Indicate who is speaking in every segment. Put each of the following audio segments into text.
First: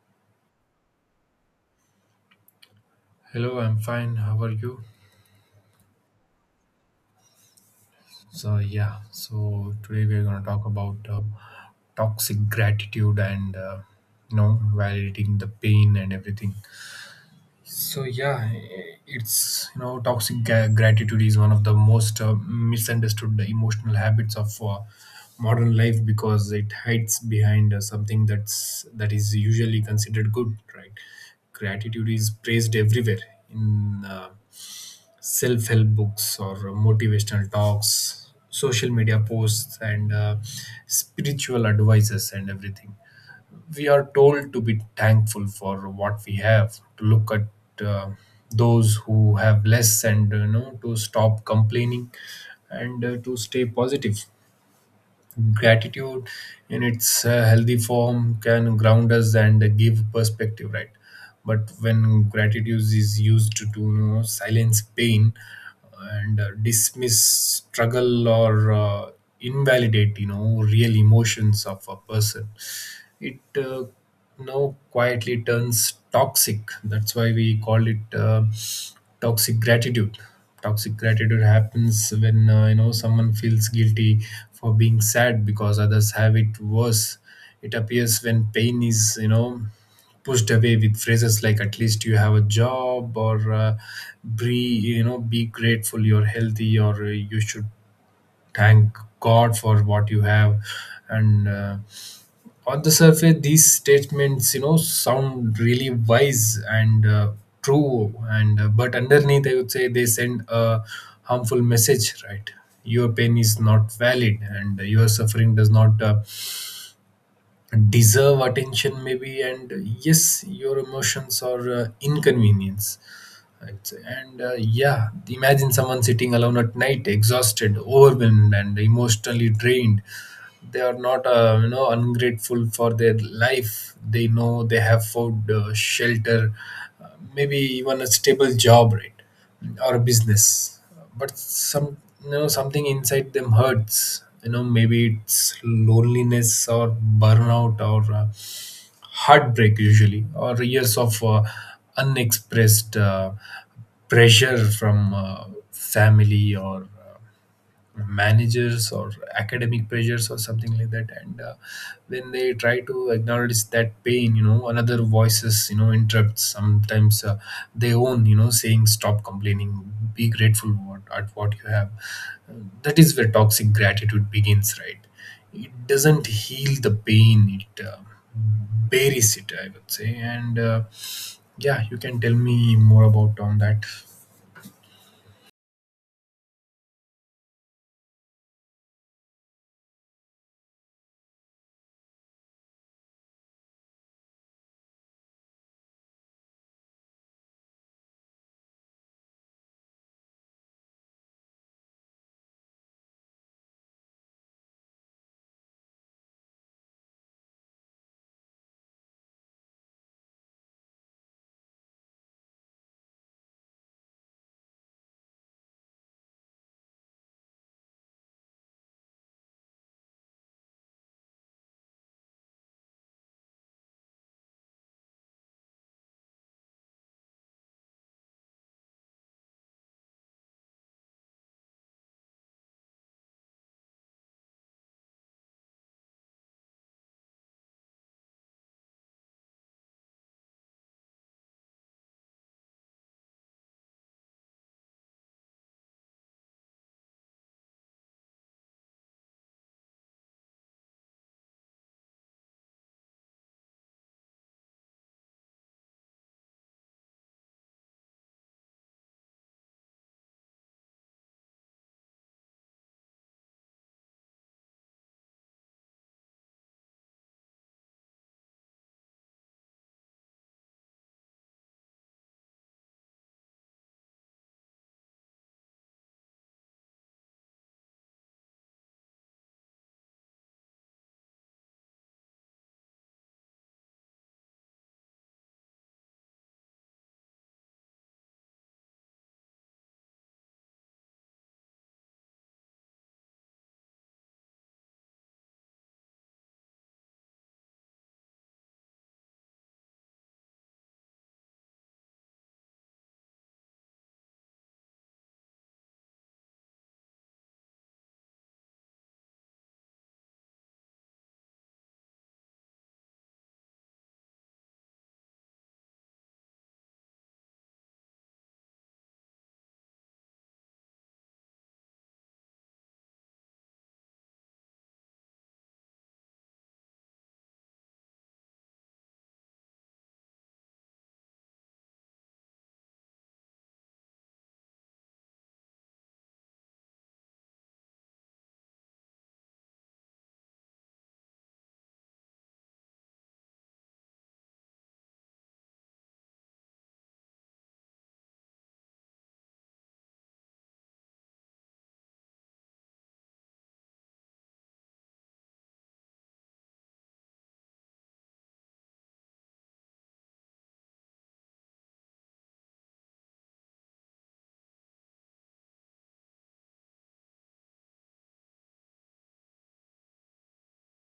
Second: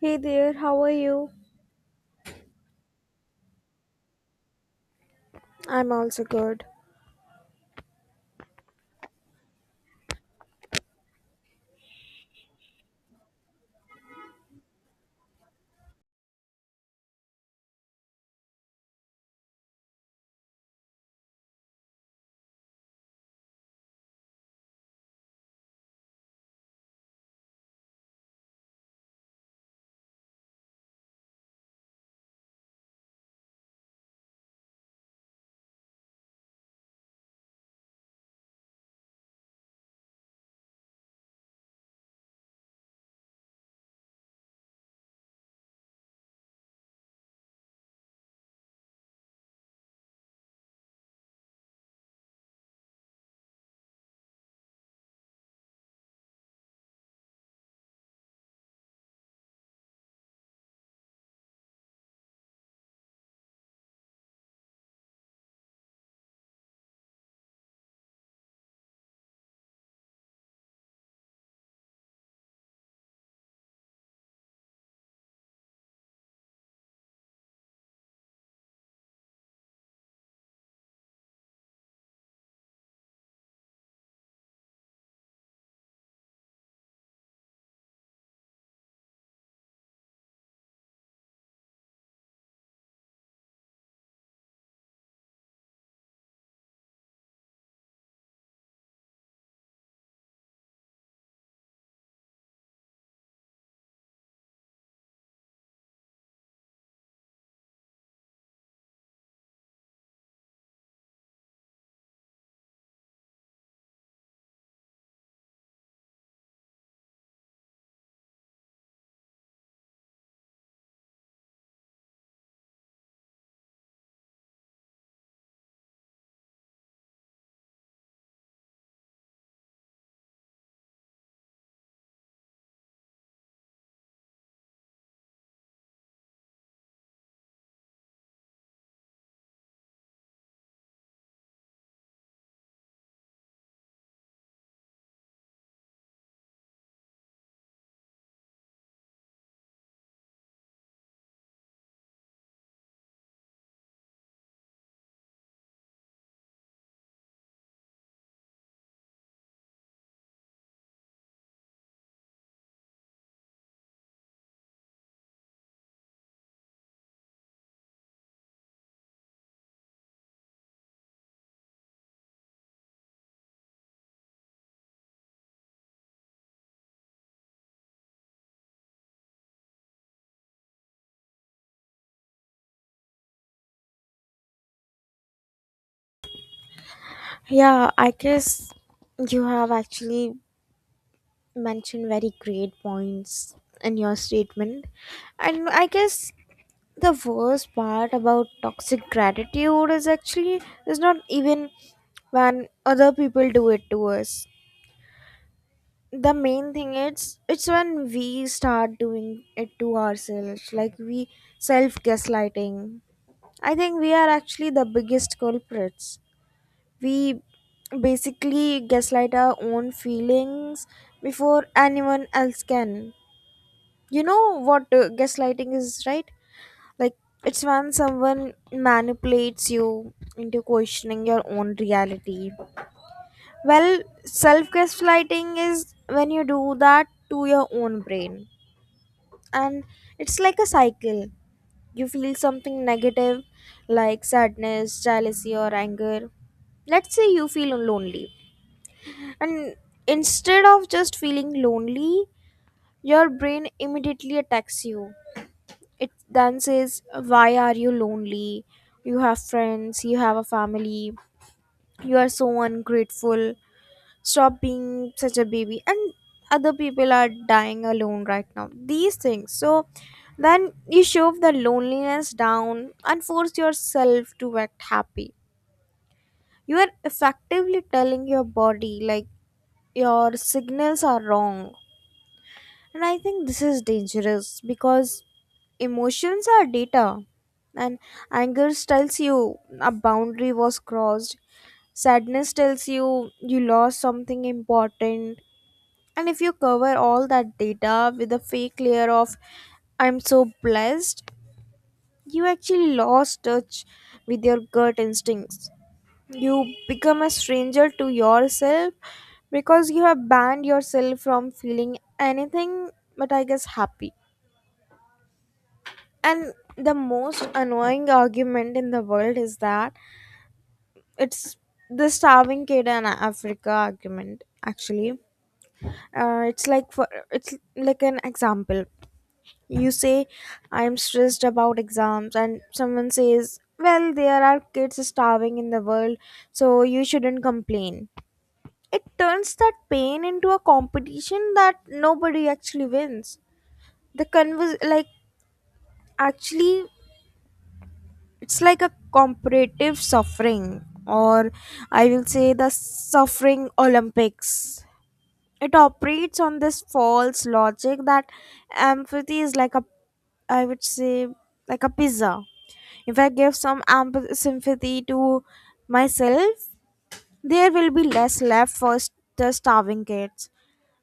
Speaker 1: Hey there, how are you?
Speaker 2: Hello, I'm fine. How are you?
Speaker 1: I'm also good.
Speaker 2: So today we're going to talk about toxic gratitude and you know, validating the pain and everything. So, yeah, toxic gratitude is one of the most misunderstood emotional habits of modern life because it hides behind something that is usually considered good, right? Gratitude is praised everywhere in self help books or motivational talks, social media posts, and spiritual advices, and everything. We are told to be thankful for what we have, to look at those who have less, and you know, to stop complaining and to stay positive. Gratitude in its healthy form can ground us and give perspective, right? But when gratitude is used to you know, silence pain and dismiss struggle or invalidate you know real emotions of a person, it now quietly turns toxic. That's why we call it toxic gratitude. Toxic gratitude happens when you know someone feels guilty for being sad because others have it worse. It appears when pain is you know pushed away with phrases like "at least you have a job" or "be you know be grateful you're healthy" or "you should thank God for what you have," and on the surface these statements you know sound really wise and true, and but underneath I would say they send a harmful message, right? Your pain is not valid and your suffering does not deserve attention maybe, and yes your emotions are inconvenience I'd say. And yeah, imagine someone sitting alone at night exhausted, overwhelmed, and emotionally drained. They are not you know ungrateful for their life. They know they have food, shelter, maybe even a stable job, right? Or a business. But some, you know, something inside them hurts, you know, maybe it's loneliness or burnout or heartbreak usually or years of unexpressed pressure from family or managers or academic pressures or something like that. And when they try to acknowledge that pain, you know, another voices you know interrupts sometimes, they own you know saying stop complaining be grateful what, at what you have. Uh, that is where toxic gratitude begins, right? It doesn't heal the pain, it buries it I would say. And yeah, you can tell me more about on that.
Speaker 1: Yeah, I guess you have actually mentioned very great points in your statement. And I guess the worst part about toxic gratitude is actually is not even when other people do it to us. The main thing is it's when we start doing it to ourselves, like we self gaslighting. I think we are actually the biggest culprits. We basically gaslight our own feelings before anyone else can. You know what gaslighting is, right? Like, it's when someone manipulates you into questioning your own reality. Well, self gaslighting is when you do that to your own brain. And it's like a cycle. You feel something negative, like sadness, jealousy, or anger. Let's say you feel lonely. And instead of just feeling lonely, your brain immediately attacks you. It then says, why are you lonely? You have friends, you have a family, you are so ungrateful. Stop being such a baby. And other people are dying alone right now. These things. So then you shove the loneliness down and force yourself to act happy. You are effectively telling your body, like, your signals are wrong. And I think this is dangerous because emotions are data, and anger tells you a boundary was crossed, sadness tells you you lost something important. And if you cover all that data with a fake layer of I'm so blessed, you actually lost touch with your gut instincts. You become a stranger to yourself because you have banned yourself from feeling anything but, I guess, happy. And the most annoying argument in the world is that it's the starving kid in Africa argument. Actually, it's like an example. You say, "I'm stressed about exams," and someone says, "Well, there are kids starving in the world, so you shouldn't complain." It turns that pain into a competition that nobody actually wins. The convers like, actually, it's like a comparative suffering, or I will say the suffering Olympics. It operates on this false logic that empathy is like a, I would say, like a pizza. If I give some sympathy to myself, there will be less left for the starving kids.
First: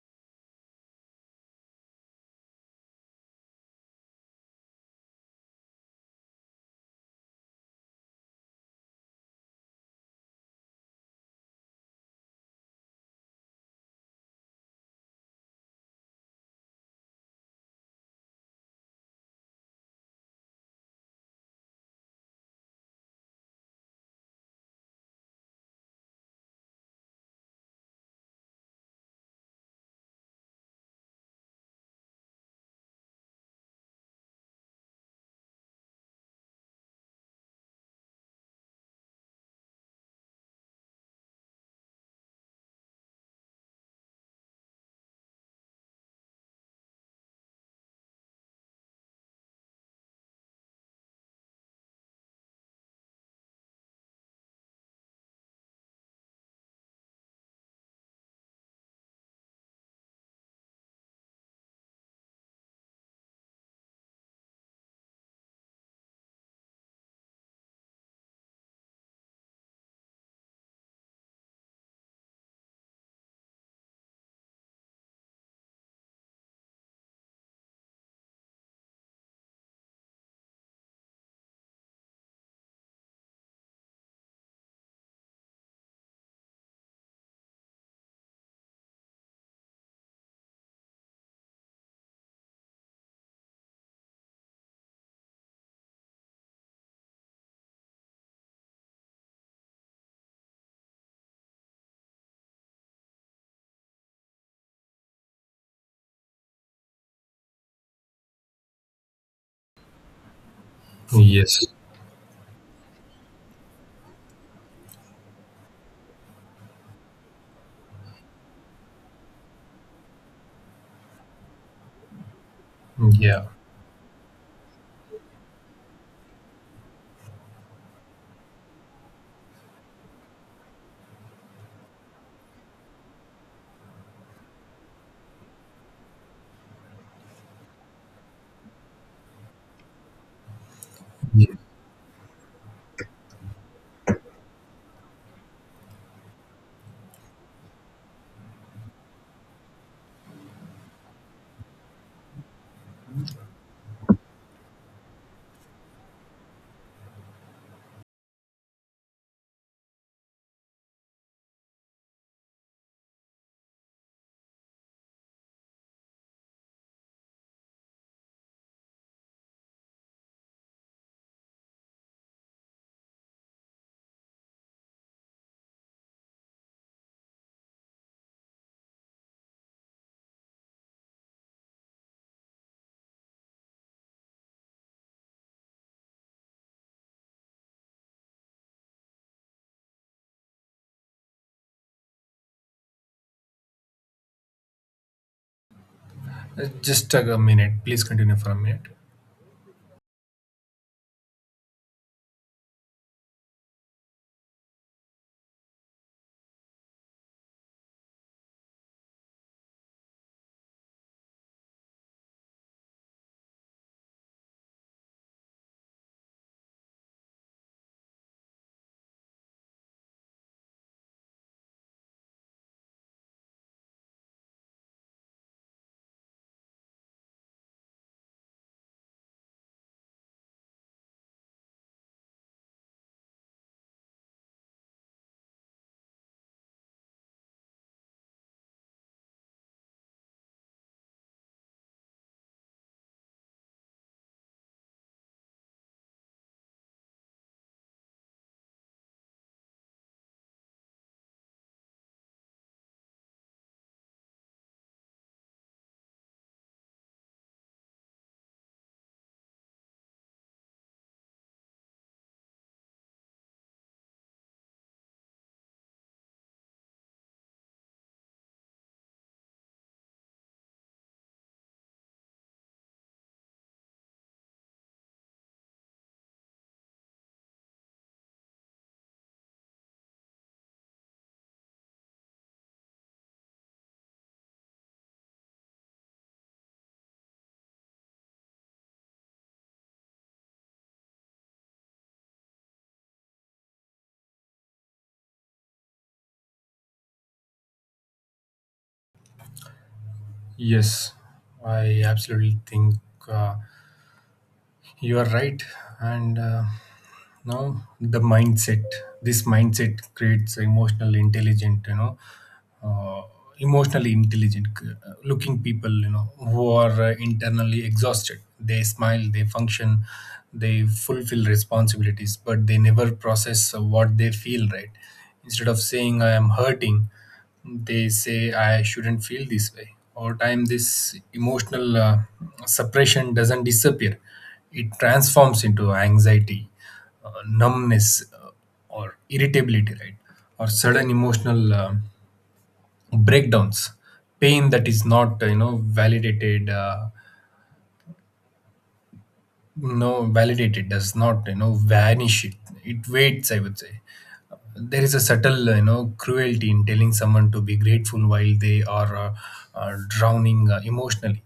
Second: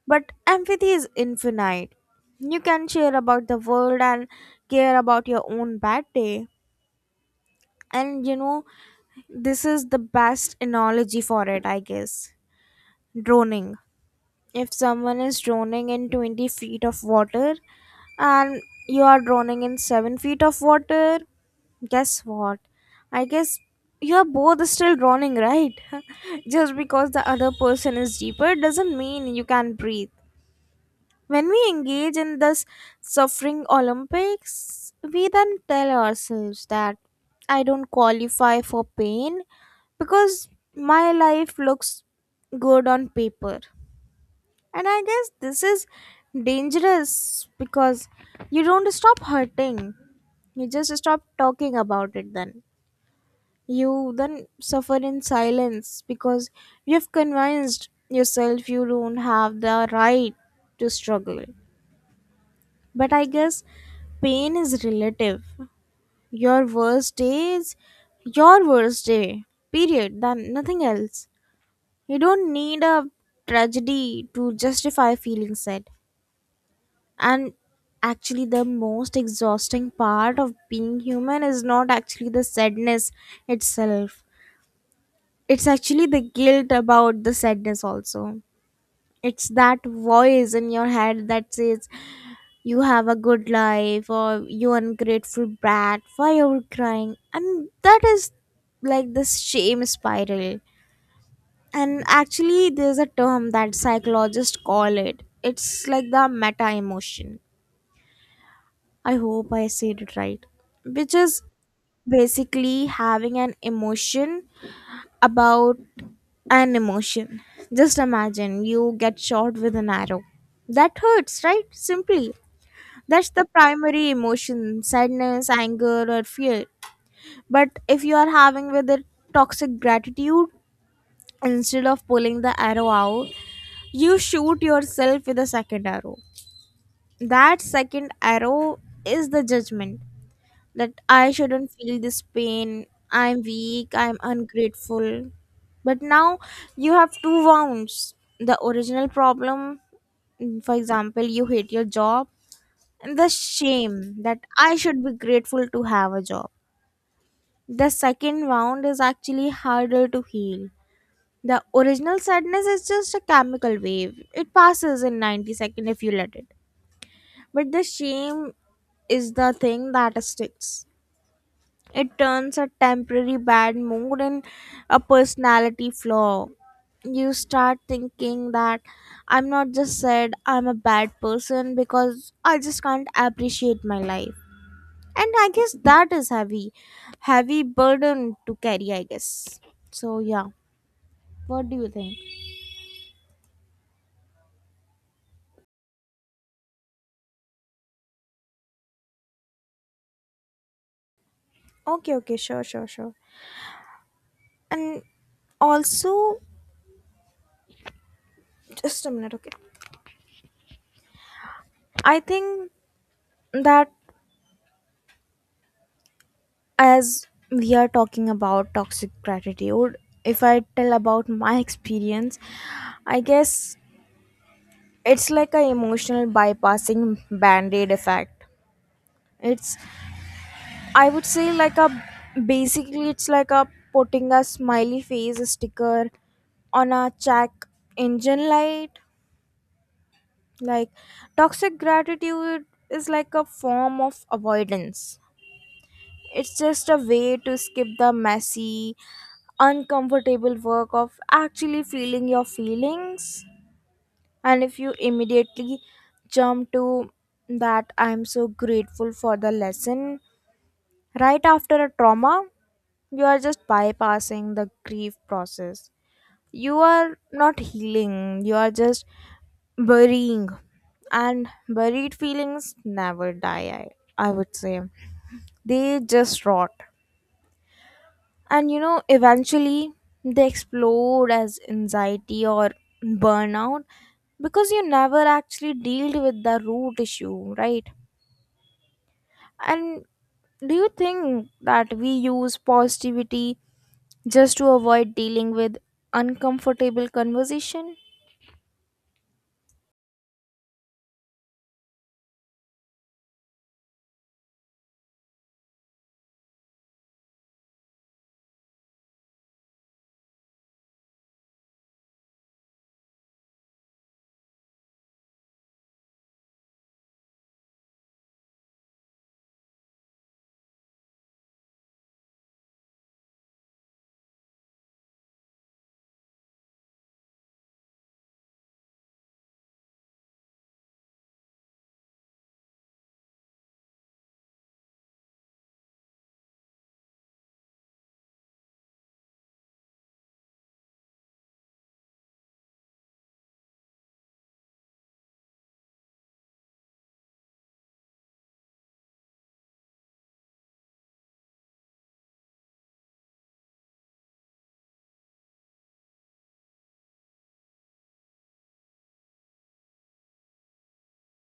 Speaker 1: But empathy is infinite. You can share about the world and care about your own bad day. And this is the best analogy for it, I guess. Droning. If someone is droning in 20 feet of water and you are droning in 7 feet of water, guess what? I guess you are both still droning, right? Just because the other person is deeper doesn't mean you can breathe. When we engage in this suffering Olympics, we then tell ourselves that I don't qualify for pain because my life looks good on paper. And I guess this is dangerous because you don't stop hurting, you just stop talking about it then. You then suffer in silence because you've convinced yourself you don't have the right to struggle. But, I guess, pain is relative. Your worst day is your worst day, period, then nothing else. You don't need a tragedy to justify feeling sad. And actually, the most exhausting part of being human is not actually the sadness itself, it's actually the guilt about the sadness, also. It's that voice in your head that says, you have a good life, or you ungrateful brat, why you're crying? And that is like this shame spiral. And actually, there's a term that psychologists call it, it's like the meta emotion, I hope I said it right, which is
Speaker 2: Yes.
Speaker 1: basically having an emotion about an emotion. Just imagine you get shot with an arrow. That hurts, right? Simply, that's the
Speaker 2: Yeah.
Speaker 1: primary emotion: sadness, anger, or fear. But if you are having with it toxic gratitude, instead of pulling the arrow out, you shoot yourself with a second arrow. That second arrow is the judgment that I shouldn't feel this pain, I'm weak, I'm ungrateful. But now you have two wounds: the original problem, for example, you hate your job. And the shame that I should be grateful to have a job. The second wound is actually harder to heal. The original sadness is just a chemical wave. It passes in 90 seconds if you let it. But the shame is the thing that sticks. It turns a temporary bad mood in a personality flaw. You start thinking that I'm not just sad, I'm a bad person because I just can't appreciate my life. And I guess that is heavy, heavy burden to carry, I guess. So yeah, what do you think?
Speaker 2: Just a minute. Please continue for a minute.
Speaker 1: Okay, okay, sure, sure, sure. And also, just a minute, okay. I think that as we are talking about toxic gratitude, if I tell about my experience, I guess it's like a emotional bypassing band aid effect. It's, I would say, like a, basically, it's like a putting a smiley face sticker on a check engine light. Like, toxic gratitude is like a form of avoidance. It's just a way to skip the messy, uncomfortable work of actually feeling your feelings. And if you immediately jump to that, I'm so grateful for the lesson right after a trauma, you are just bypassing the grief process. You are not healing, you are just burying. And buried feelings never die, I would say, they just rot. And eventually they explode as anxiety or burnout because you never actually dealt with the root issue, right? And do you think that we use positivity just to avoid dealing with uncomfortable conversation?
Speaker 2: Yes, I absolutely think uh, you are right. And now, this mindset creates emotional intelligence, you know, uh, emotionally intelligent looking people you know who are internally exhausted. They smile, they function, they fulfill responsibilities, but they never process what they feel, right? Instead of saying I am hurting, they say I shouldn't feel this way. Over time this emotional suppression doesn't disappear, it transforms into anxiety, numbness, uh, or irritability, right? Or sudden emotional breakdowns. Pain that is not you know validated, no validated, does not you know vanish. It waits I would say. There is a subtle you know cruelty in telling someone to be grateful while they are drowning emotionally.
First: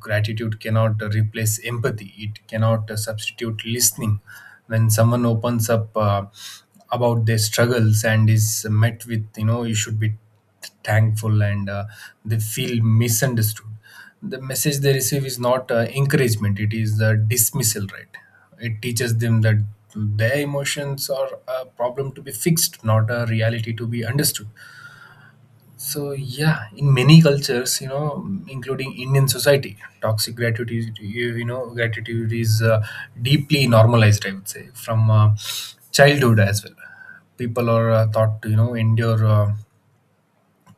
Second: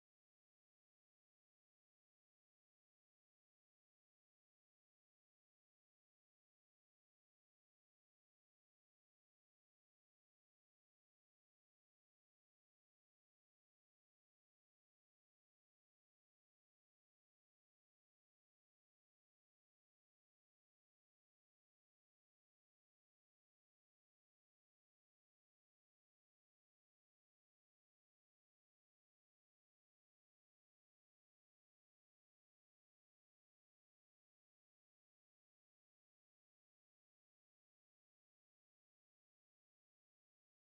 Speaker 2: Gratitude cannot replace empathy, it cannot substitute listening. When someone opens up about their struggles and is met with you know you should be thankful, and they feel misunderstood. The message they receive is not encouragement, it is the dismissal, right? It teaches them that their emotions are a problem to be fixed, not a reality to be understood. So yeah, in many cultures you know including indian society, toxic gratitude, you know gratitude is deeply normalized I would say from childhood as well. People are taught to you know endure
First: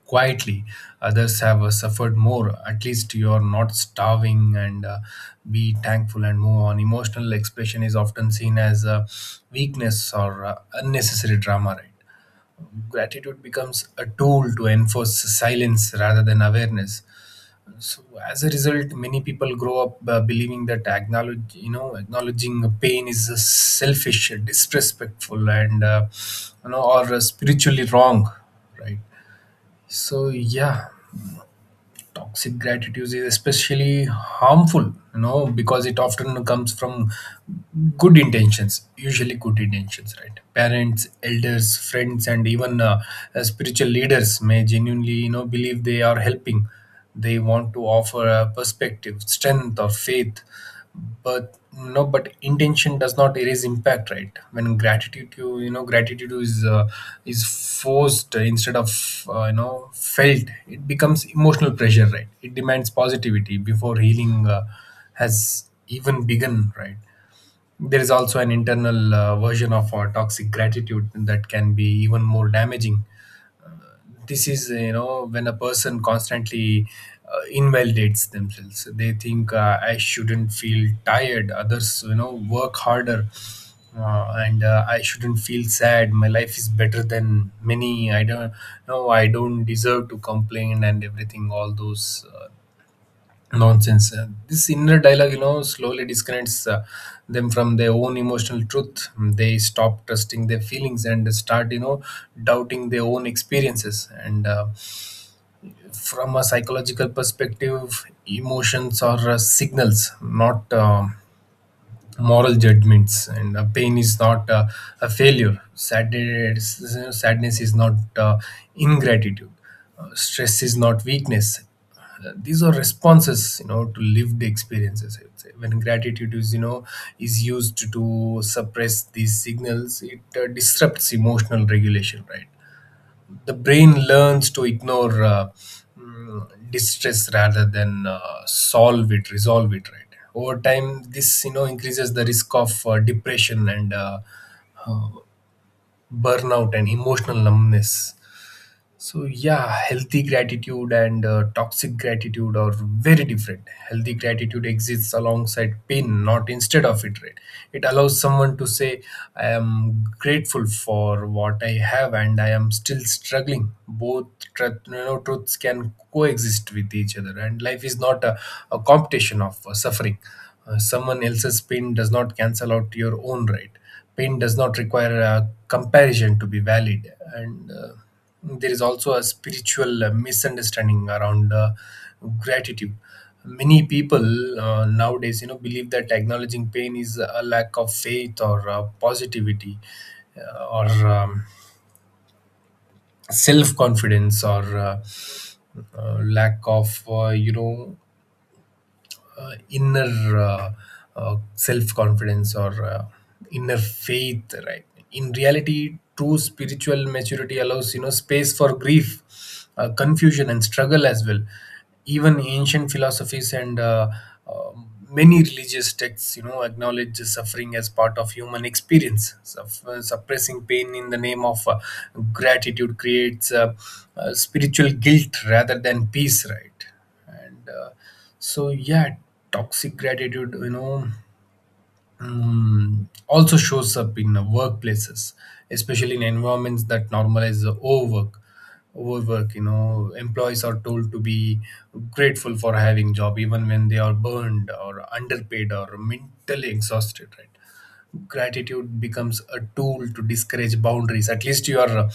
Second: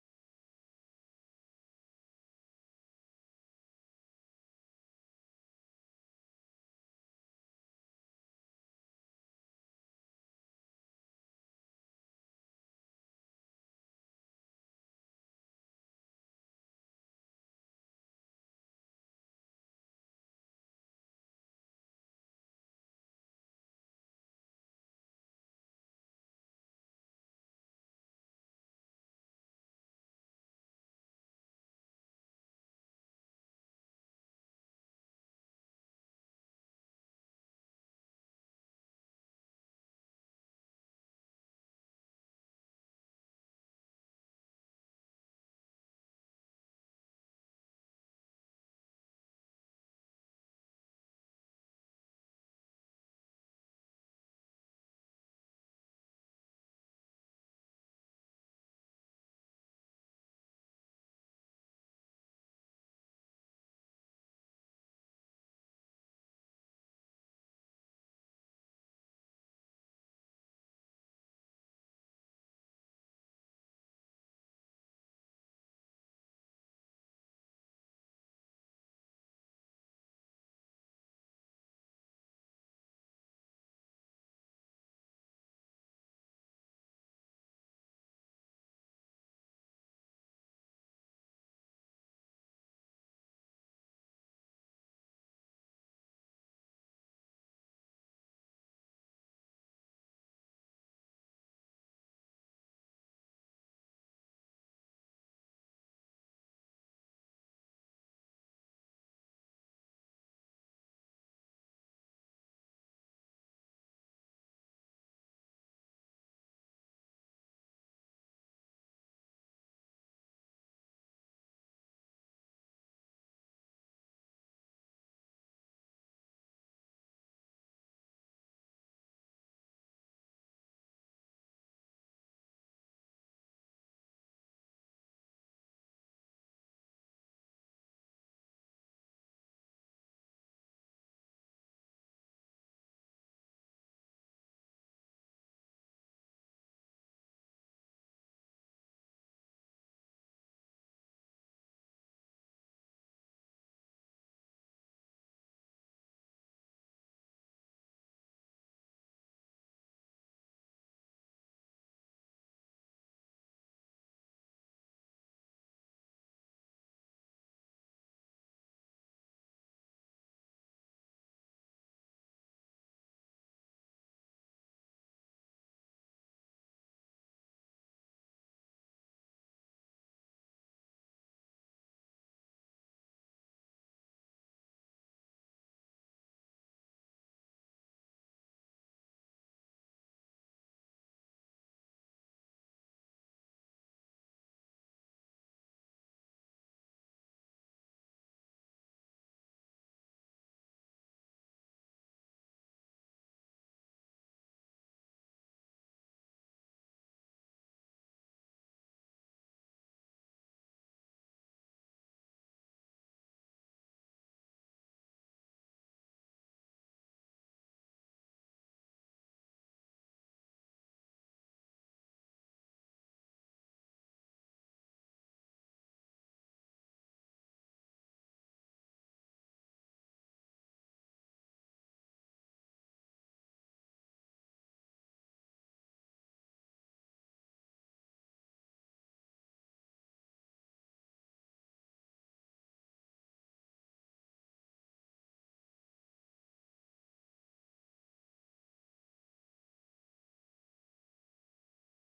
Speaker 2: quietly. Others have suffered more. At least you are not starving, and be thankful and move on. Emotional expression is often seen as a weakness or unnecessary drama, right? Gratitude becomes a tool to enforce silence rather than awareness. So, as a result, many people grow up believing that acknowledging pain is selfish, disrespectful, or spiritually wrong, right? So, yeah, toxic gratitude is especially harmful you know because it often comes from good intentions, usually good intentions, right? Parents, elders, friends, and even spiritual leaders may genuinely you know believe they are helping. They want to offer a perspective, strength, or faith. But intention does not erase impact, right? When gratitude you you know gratitude is is forced instead of you know felt, it becomes emotional pressure, right? It demands positivity before healing has even begun, right? There is also an internal version of our toxic gratitude that can be even more damaging. This is you know when a person constantly invalidates themselves. So they think, I shouldn't feel tired, others you know work harder, and I shouldn't feel sad, my life is better than many, I don't deserve to complain, and everything, all those nonsense. This inner dialogue you know slowly disconnects them from their own emotional truth. They stop trusting their feelings and start you know doubting their own experiences. And from a psychological perspective, emotions are signals, not moral judgments. And pain is not a failure. Sadness is not ingratitude. Stress is not weakness. These are responses, you know, to lived experiences. I would say. When gratitude is, you know, is used to suppress these signals, it disrupts emotional regulation, right? The brain learns to ignore distress rather than solve it resolve it, right? Over time this you know increases the risk of depression and uh, burnout and emotional numbness. So yeah, healthy gratitude and toxic gratitude are very different. Healthy gratitude exists alongside pain, not instead of it. Right? It allows someone to say, "I am grateful for what I have, and I am still struggling." Both truths can coexist with each other, and life is not a competition of suffering. Someone else's pain does not cancel out your own. Right? Pain does not require a comparison to be valid, and there is also a spiritual misunderstanding around gratitude. Many people nowadays you know believe that acknowledging pain is a lack of faith or positivity or self confidence or lack of you know inner self confidence or inner faith, right? In reality true spiritual maturity allows you know space for grief, confusion and struggle as well. Even ancient philosophies and uh, many religious texts you know acknowledge suffering as part of human experience. Suppressing pain in the name of gratitude creates spiritual guilt rather than peace, right? Uh, so yeah toxic gratitude, you know, also shows up in workplaces, especially in environments that normalize the overwork you know. Employees are told to be grateful for having job even when they are burned or underpaid or mentally exhausted, right? Gratitude becomes a tool to discourage boundaries. At least you are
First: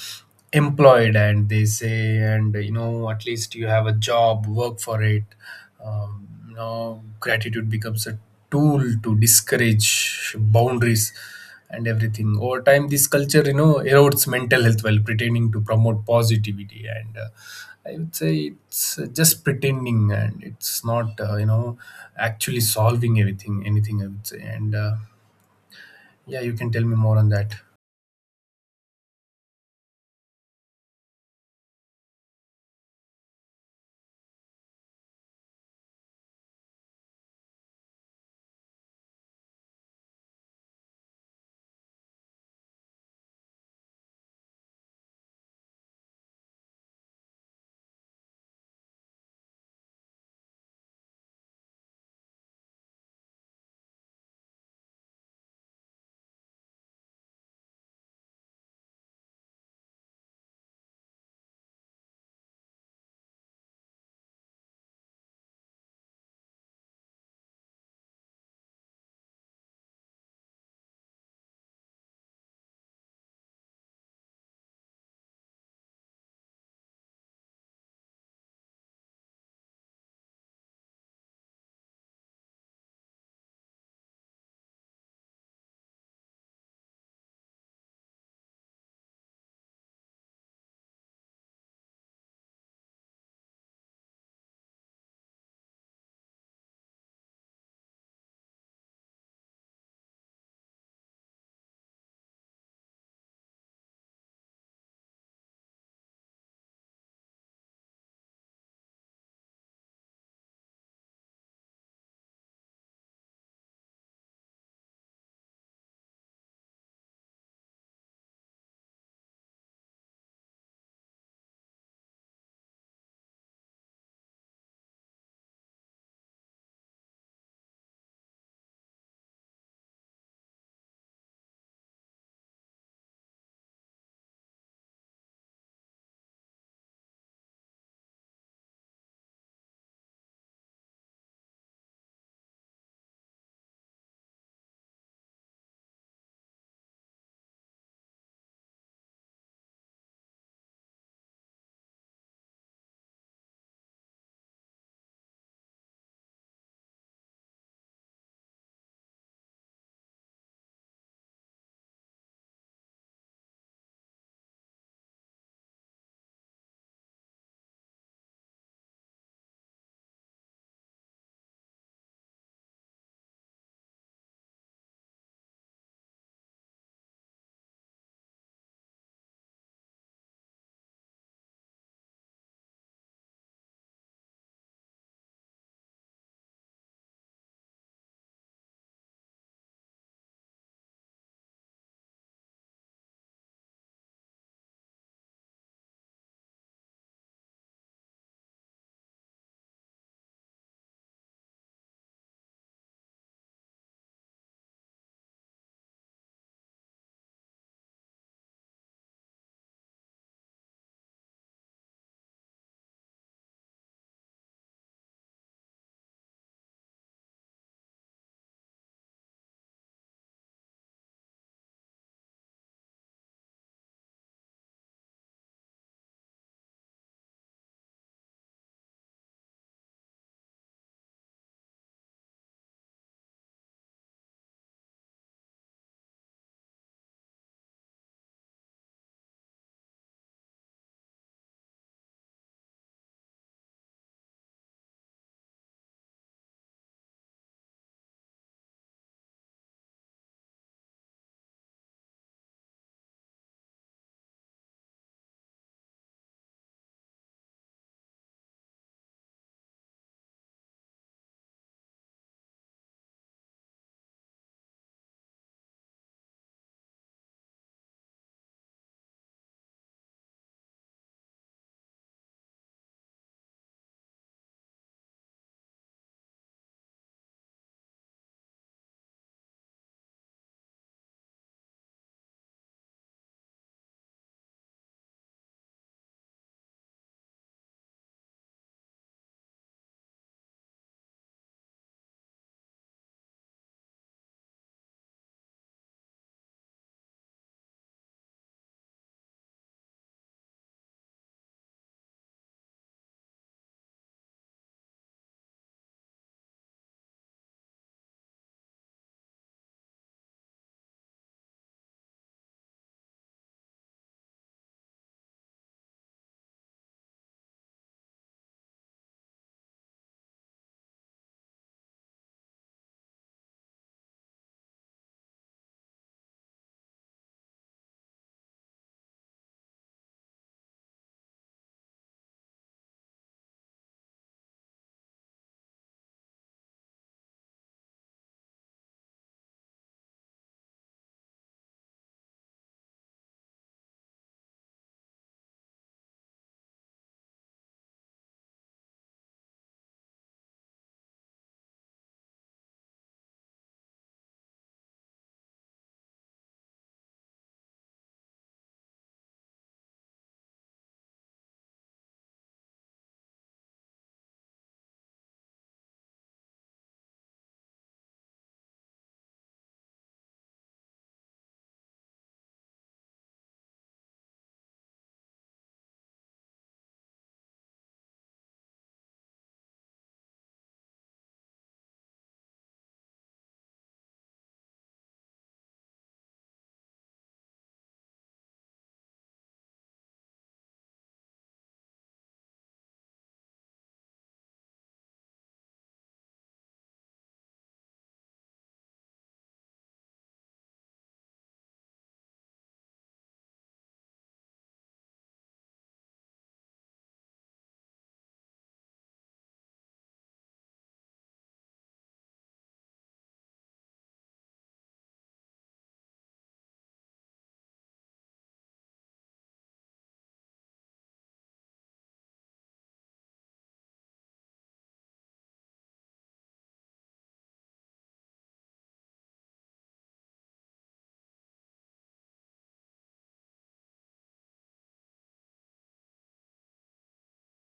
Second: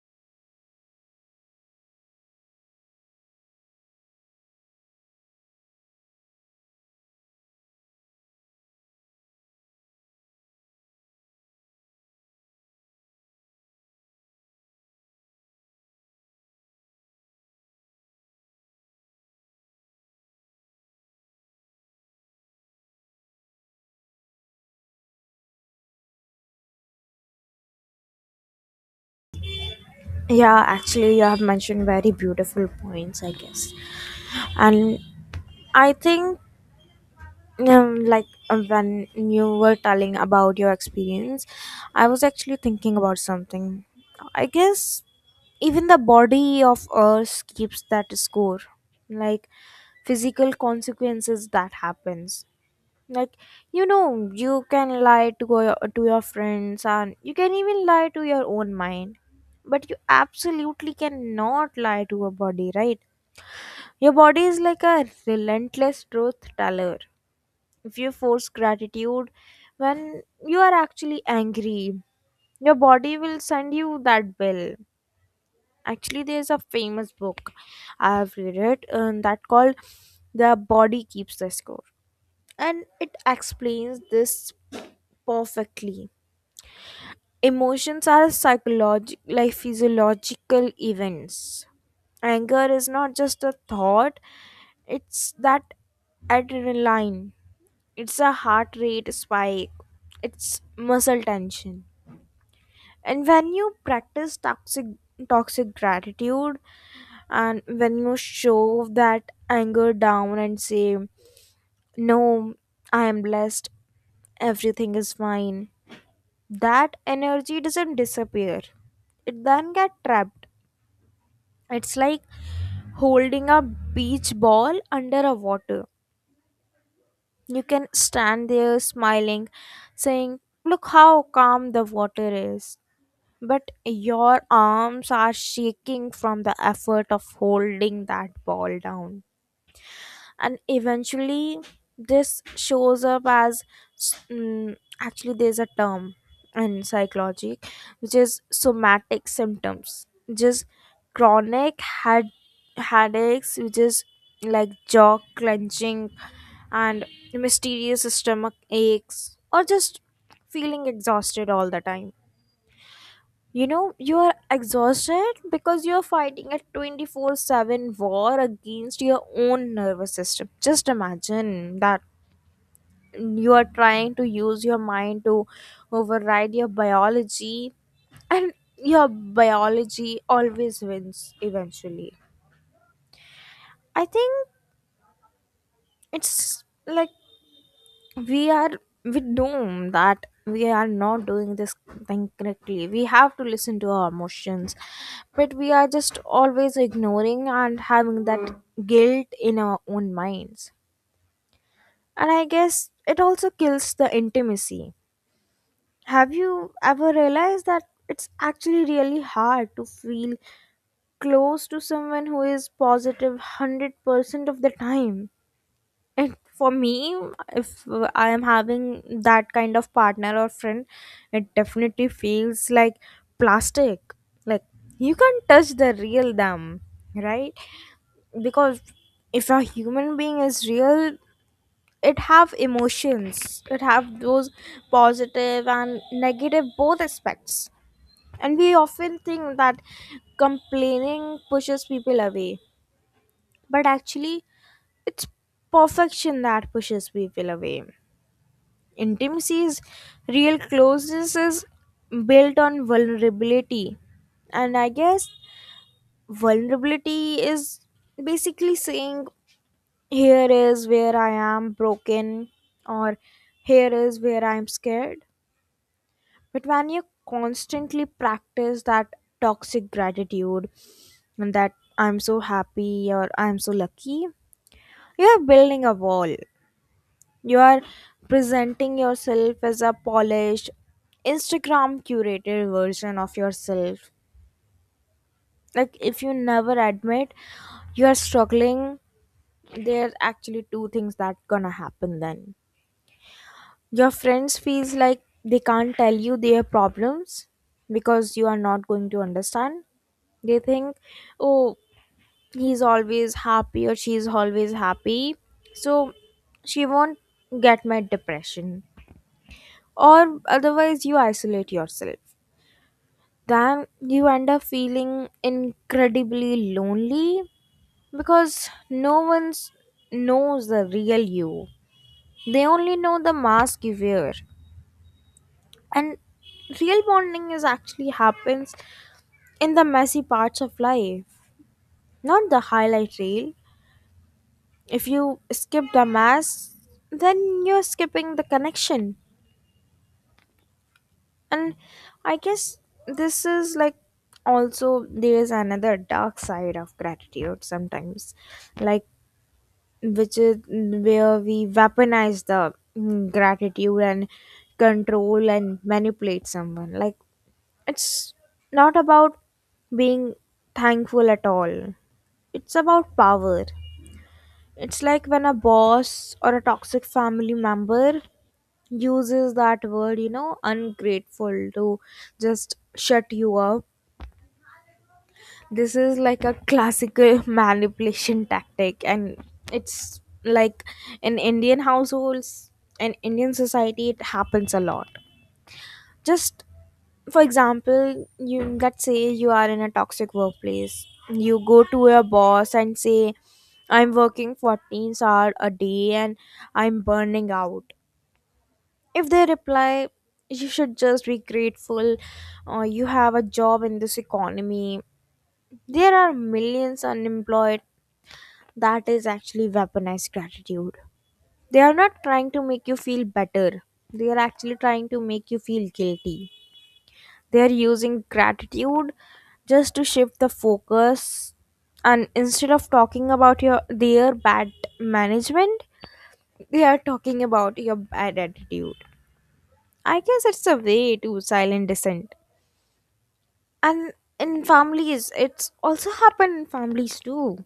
Speaker 2: employed and they say, and you know at least you have a job, work for it. You know gratitude becomes a tool to discourage boundaries and everything. Over time this culture you know erodes mental health while pretending to promote positivity, and I would say it's just pretending and it's not you know actually solving everything anything I would say. And yeah, you can tell me more on that.
Speaker 1: Yeah, actually, you have mentioned very beautiful points, I guess. And I think, like, when you were telling about your experience, I was actually thinking about something. I guess even the body of us keeps that score, like physical consequences that happens. Like, you can lie to your friends and you can even lie to your own mind, but you absolutely cannot lie to a body, right? Your body is like a relentless truth teller. If you force gratitude when you are actually angry, your body will send you that bill. Actually, there's a famous book I've read it, that called The Body Keeps the Score, and it explains this perfectly. Emotions are psychological, like physiological events. Anger is not just a thought, it's that adrenaline, it's a heart rate spike, it's muscle tension. And when you practice toxic gratitude and when you show that anger down and say no, I am blessed, everything is fine. That energy doesn't disappear. It then get trapped. It's like holding a beach ball under a water. You can stand there smiling, saying, look how calm the water is. But your arms are shaking from the effort of holding that ball down. And eventually this shows up as, mm, actually there's a term in psychology which is somatic symptoms. Just chronic had headaches, which is like jaw clenching and mysterious stomach aches, or just feeling exhausted all the time. You are exhausted because you are fighting a 24/7 war against your own nervous system. Just imagine that you are trying to use your mind to override your biology, and your biology always wins eventually. I think it's like we are we know that we are not doing this thing correctly, we have to listen to our emotions, but we are just always ignoring and having that guilt in our own minds. And I guess it also kills the intimacy. Have you ever realized that it's actually really hard to feel close to someone who is 100% of the time? And for me, if I am having that kind of partner or friend, it definitely feels like plastic. Like, you can't touch the real them, right? Because if a human being is real, it have emotions. It have those positive and negative both aspects. And we often think that complaining pushes people away, but actually, it's perfection that pushes people away. Intimacy is Real closeness is built on vulnerability. And I guess vulnerability is basically saying, here is where I am broken, or here is where I'm scared. But when you constantly practice that toxic gratitude and that I'm so happy or I'm so lucky, you are building a wall. You are presenting yourself as a polished, Instagram curated version of yourself. Like, if you never admit you are struggling, there's actually two things that gonna happen then. Your friends feels like they can't tell you their problems because you are not going to understand. They think, oh, he's always happy or she's always happy, so she won't get my depression. Or otherwise you isolate yourself, then you end up feeling incredibly lonely because no one knows the real you, they only know the mask you wear. And real bonding is actually happens in the messy parts of life, not the highlight reel. If you skip the mask, then you're skipping the connection. And I guess this is like, also, there's another dark side of gratitude sometimes, like, which is where we weaponize the gratitude and control and manipulate someone. Like, it's not about being thankful at all, it's about power. It's like when a boss or a toxic family member uses that word ungrateful to just shut you up. This is like a classical manipulation tactic. And it's like in Indian households and Indian society it happens a lot. Just, for example, you let's say you are in a toxic workplace, you go to your boss and say, I'm working 14 hours a day and I'm burning out. If they reply, you should just be grateful, you have a job in this economy. There are millions unemployed. That is actually weaponized gratitude. They are not trying to make you feel better, they are actually trying to make you feel guilty. They are using gratitude just to shift the focus, and instead of talking about your their bad management, they are talking about your bad attitude. I guess it's a way to silent dissent. And in families it's also happened in families too,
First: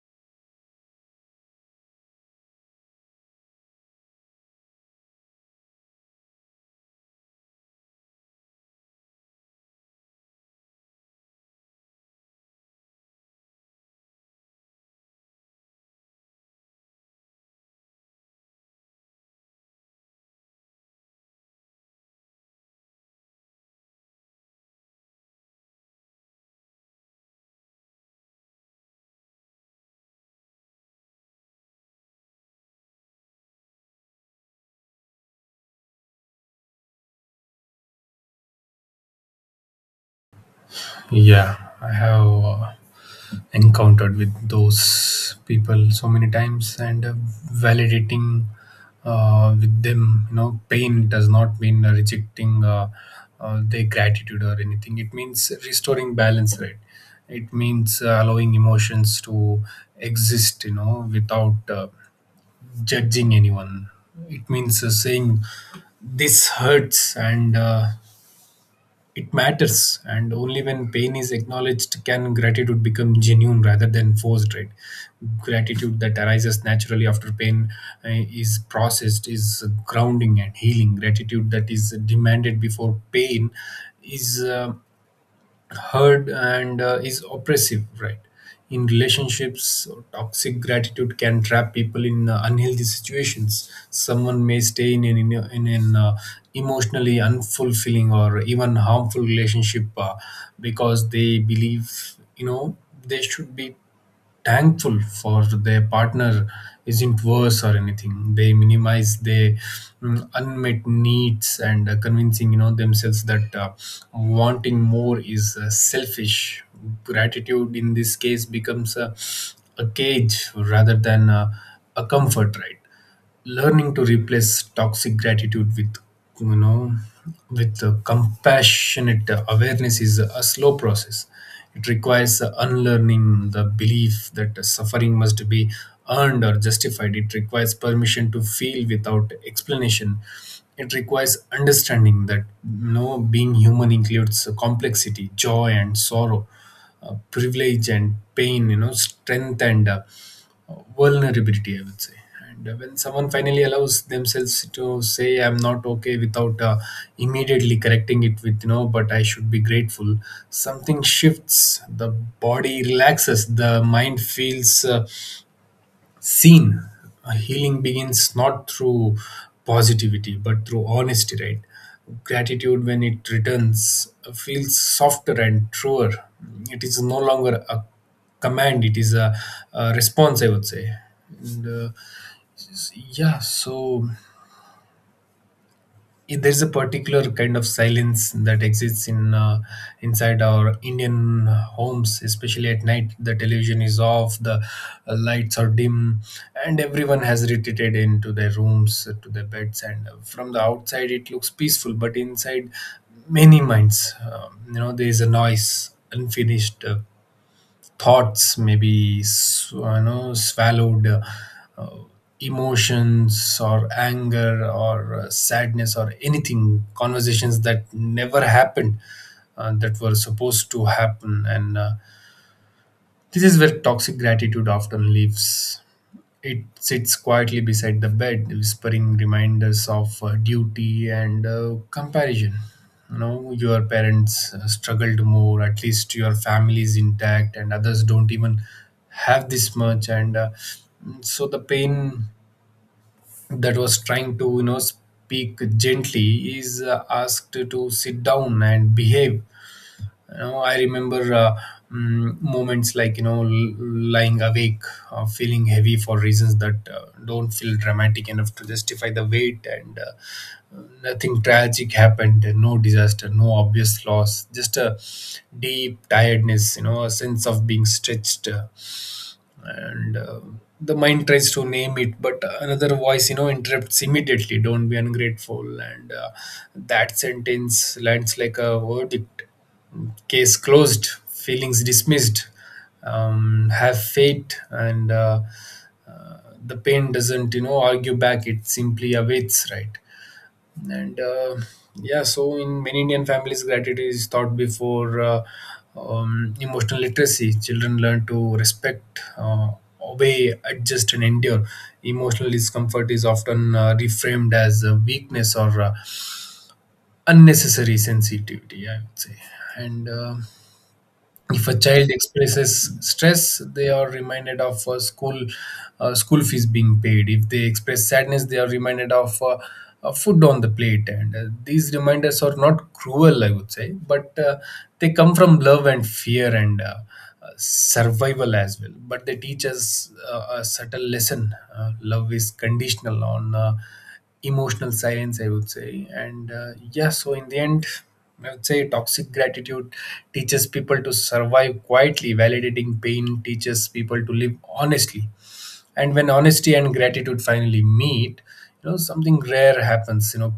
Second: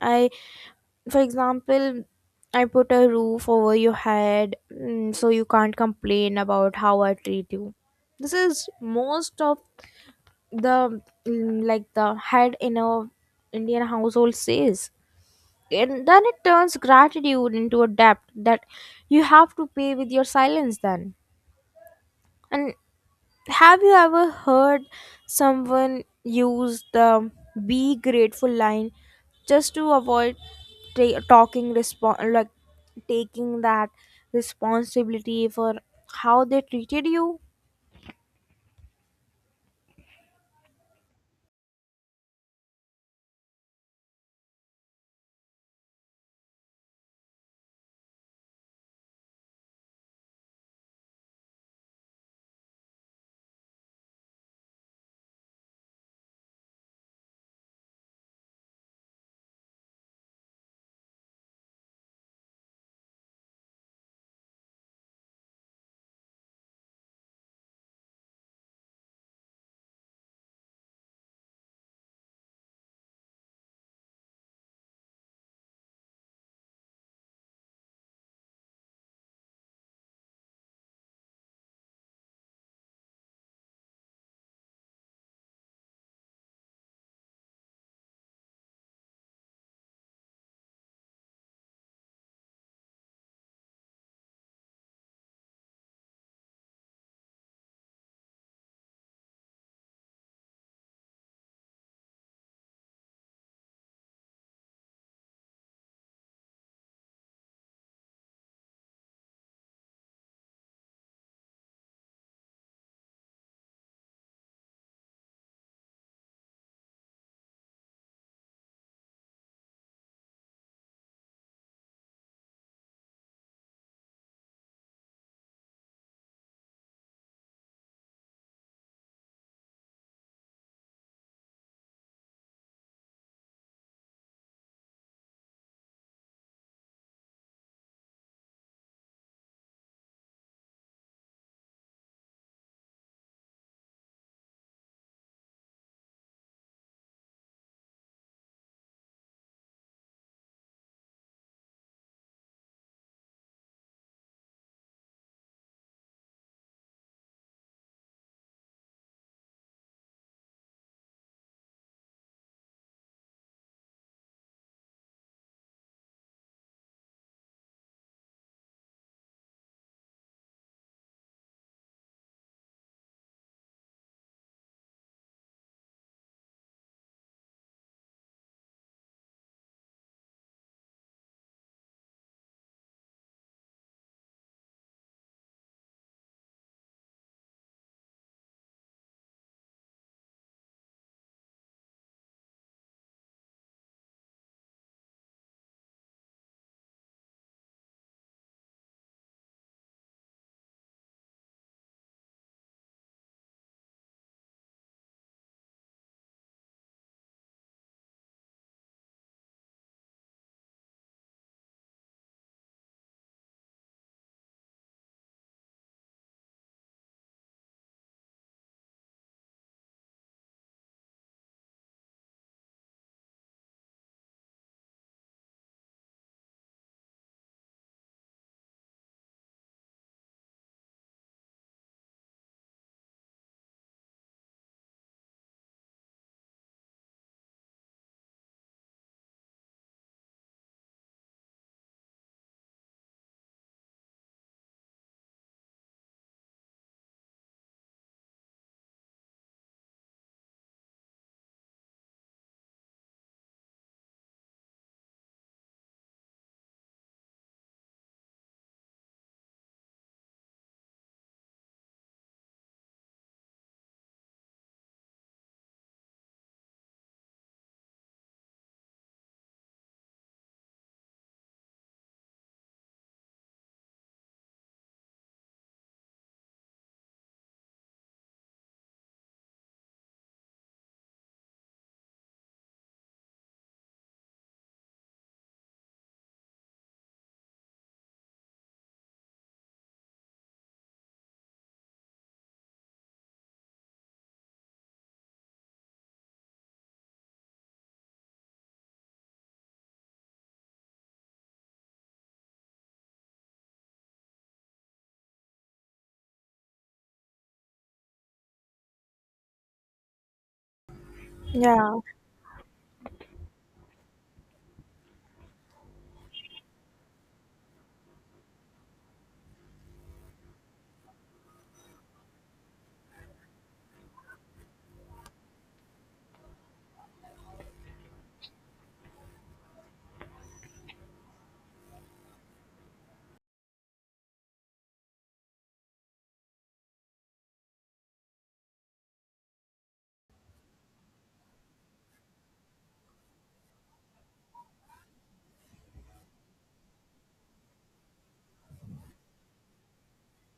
Speaker 1: I for example, I put a roof over your head, so you can't complain about how I treat you. This is most of the, like the head in a Indian household says. And then it turns gratitude into a debt that you have to pay with your silence then. And have you ever heard someone use the be grateful line just to avoid ta- talking respon like taking that responsibility for how they treated you?
Speaker 2: Yeah, I have encountered with those people so many times, and validating with them, you know, pain does not mean rejecting their gratitude or anything. It means restoring balance, right? It means allowing emotions to exist, you know, without judging anyone. It means saying this hurts, and it matters, and only when pain is acknowledged can gratitude become genuine rather than forced, right? Gratitude that arises naturally after pain is processed is grounding and healing. Gratitude that is demanded before pain is heard and is oppressive, right? In relationships, toxic gratitude can trap people in unhealthy situations. Someone may stay in an emotionally unfulfilling or even harmful relationship because they believe, you know, they should be thankful for their partner, isn't worse or anything. They minimize their unmet needs and convincing, you know, themselves that wanting more is selfish. Gratitude in this case becomes a cage rather than a comfort, right? Learning to replace toxic gratitude with, you know, with compassionate awareness is a slow process. It requires unlearning the belief that suffering must be earned or justified. It requires permission to feel without explanation. It requires understanding that, you know, being human includes complexity, joy and sorrow, privilege and pain, you know, strength and vulnerability, I would say. And when someone finally allows themselves to say, "I'm not okay," without immediately correcting it with, you know, but I should be grateful. Something shifts. The body relaxes. The mind feels. Seen. Healing begins not through positivity but through honesty, right? Gratitude, when it returns, feels softer and truer. It is no longer a command. It is a response, I would say. And, uh, yeah so yeah, there's a particular kind of silence that exists in, inside our Indian homes, especially at night. The television is off, the lights are dim, and everyone has retreated into their rooms, to their beds. And from the outside, it looks peaceful, but inside, many minds. You know, there is a noise, unfinished. Thoughts maybe you know, swallowed, uh, emotions or anger or sadness or anything, conversations that never happened, that were supposed to happen. And this is where toxic gratitude often lives. It sits quietly beside the bed, whispering reminders of duty and comparison. You know, your parents struggled more, at least your family is intact, and others don't even have this much. And so the pain that was trying to, you know, speak gently is asked to sit down and behave. You know, I remember moments like, you know, lying awake, feeling heavy for reasons that don't feel dramatic enough to justify the weight, and nothing tragic happened, no disaster, no obvious loss, just a deep tiredness. You know, a sense of being stretched. And The mind tries to name it, but another voice, you know, interrupts immediately. Don't be ungrateful. And that sentence lands like a verdict. Case closed, feelings dismissed. Have faith. And uh, uh, the pain doesn't, you know, argue back. It simply awaits, right? And in many Indian families, gratitude is taught before emotional literacy. Children learn to respect, obey, adjust and endure. Emotional discomfort is often reframed as a weakness or unnecessary sensitivity, I would say. And If a
Speaker 1: Yeah,
Speaker 2: child expresses stress, they are reminded of school, school fees being paid. If they express sadness, they are reminded of food on the plate. And these reminders are not cruel, I would say, but they come from love and fear and survival as well. But they teach us a subtle lesson. Love is conditional on emotional silence, I would say. And in the end, I would say toxic gratitude teaches people to survive quietly. Validating pain teaches people to live honestly. And when honesty and gratitude finally meet, you know, something rare happens. You know,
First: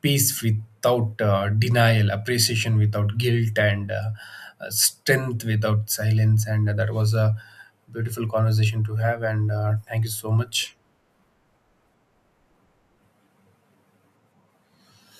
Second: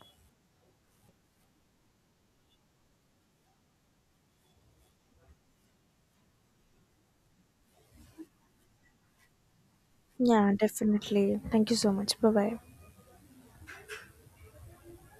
Speaker 2: peace without denial, appreciation without guilt, and strength without silence. And that was a beautiful conversation to have. And thank you so
Speaker 1: yeah,
Speaker 2: much.
Speaker 1: definitely. Thank you so much. Bye bye.